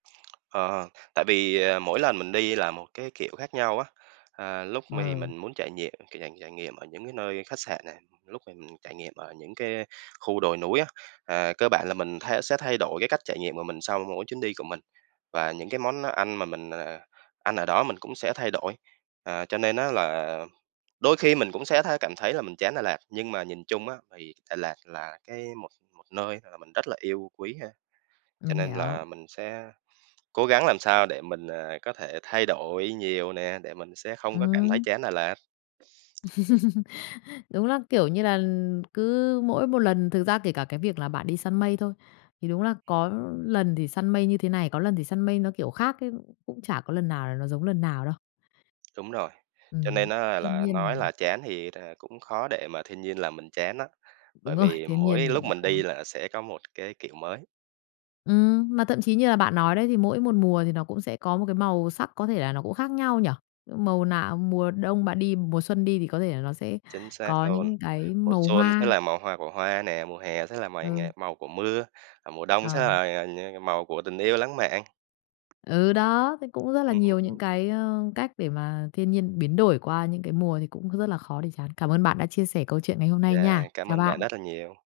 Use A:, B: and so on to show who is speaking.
A: Ờ hờ, tại vì, ờ, mỗi lần mình đi là một cái kiểu khác nhau á. À, lúc mì thì
B: Ừ.
A: mình muốn trải nghiệm, cái dạng trải nghiệm ở những cái nơi khách sạn này, lúc mà mình trải nghiệm ở những cái, a, khu đồi núi á. À, cơ bản là mình tha sẽ thay đổi cái cách trải nghiệm mà mình sau mỗi chuyến đi của mình, và những cái món ăn mà mình, à, à, ăn ở đó mình cũng sẽ thay đổi. Ờ, cho nên á là, đôi khi mình cũng sẽ tha cảm thấy là mình chán Đà Lạt, nhưng mà nhìn chung á thì Đà Lạt là cái một một nơi là là mình rất là yêu quý ha. Cho
B: Mình
A: nên
B: hiểu.
A: là mình sẽ cố gắng làm sao để mình, ờ, có thể thay đổi nhiều nè, để mình sẽ không có cảm thấy
B: Ừm.
A: chán Đà Lạt.
B: Đúng là, kiểu như là, ừm, cứ mỗi một lần thực ra kể cả cái việc là bạn đi săn mây thôi, thì đúng là có lần thì săn mây như thế này, có lần săn mây nó kiểu khác ấy, cũng chả có lần nào là nó giống lần nào đâu.
A: Đúng rồi, cho nên
B: Ừm,
A: á
B: thanh
A: là
B: niên,
A: nói
B: ừm.
A: là chán thì tà cũng khó để mà thiên nhiên làm mình chán á.
B: Đúng
A: Bởi
B: rồi,
A: vì
B: thiên nhiên
A: mỗi
B: thì
A: lúc
B: cũng
A: mình đi
B: khó.
A: là sẽ có một cái kiểu mới.
B: Ừm, mà thậm chí như là bạn nói đấy thì mỗi một mùa thì nó cũng sẽ có một cái màu sắc có thể là nó cũng khác nhau nhỉ? Màu nào, mùa đông bạn đi, mùa xuân đi thì có thể là nó sẽ
A: Chính xác
B: có
A: luôn,
B: những cái
A: mùa
B: màu
A: xuân sẽ
B: hoa.
A: là màu hoa của hoa nè, mùa hè sẽ là mọi
B: Ừ.
A: ngày màu của mưa, à, mùa đông sẽ
B: Ờm.
A: là, à, như màu của tình yêu lãng mạn.
B: Ừ, đó, thấy cũng rất là
A: Ừm
B: nhiều
A: hưm
B: những
A: [unintelligible]
B: cái, a, cách để mà thiên nhiên biến đổi qua những cái mùa thì cũng rất rất là khó để chán. Cảm ơn bạn đã chia sẻ câu chuyện ngày hôm nay nha.
A: Yeah, cảm
B: Chào
A: ơn bạn
B: bạn.
A: rất là nhiều.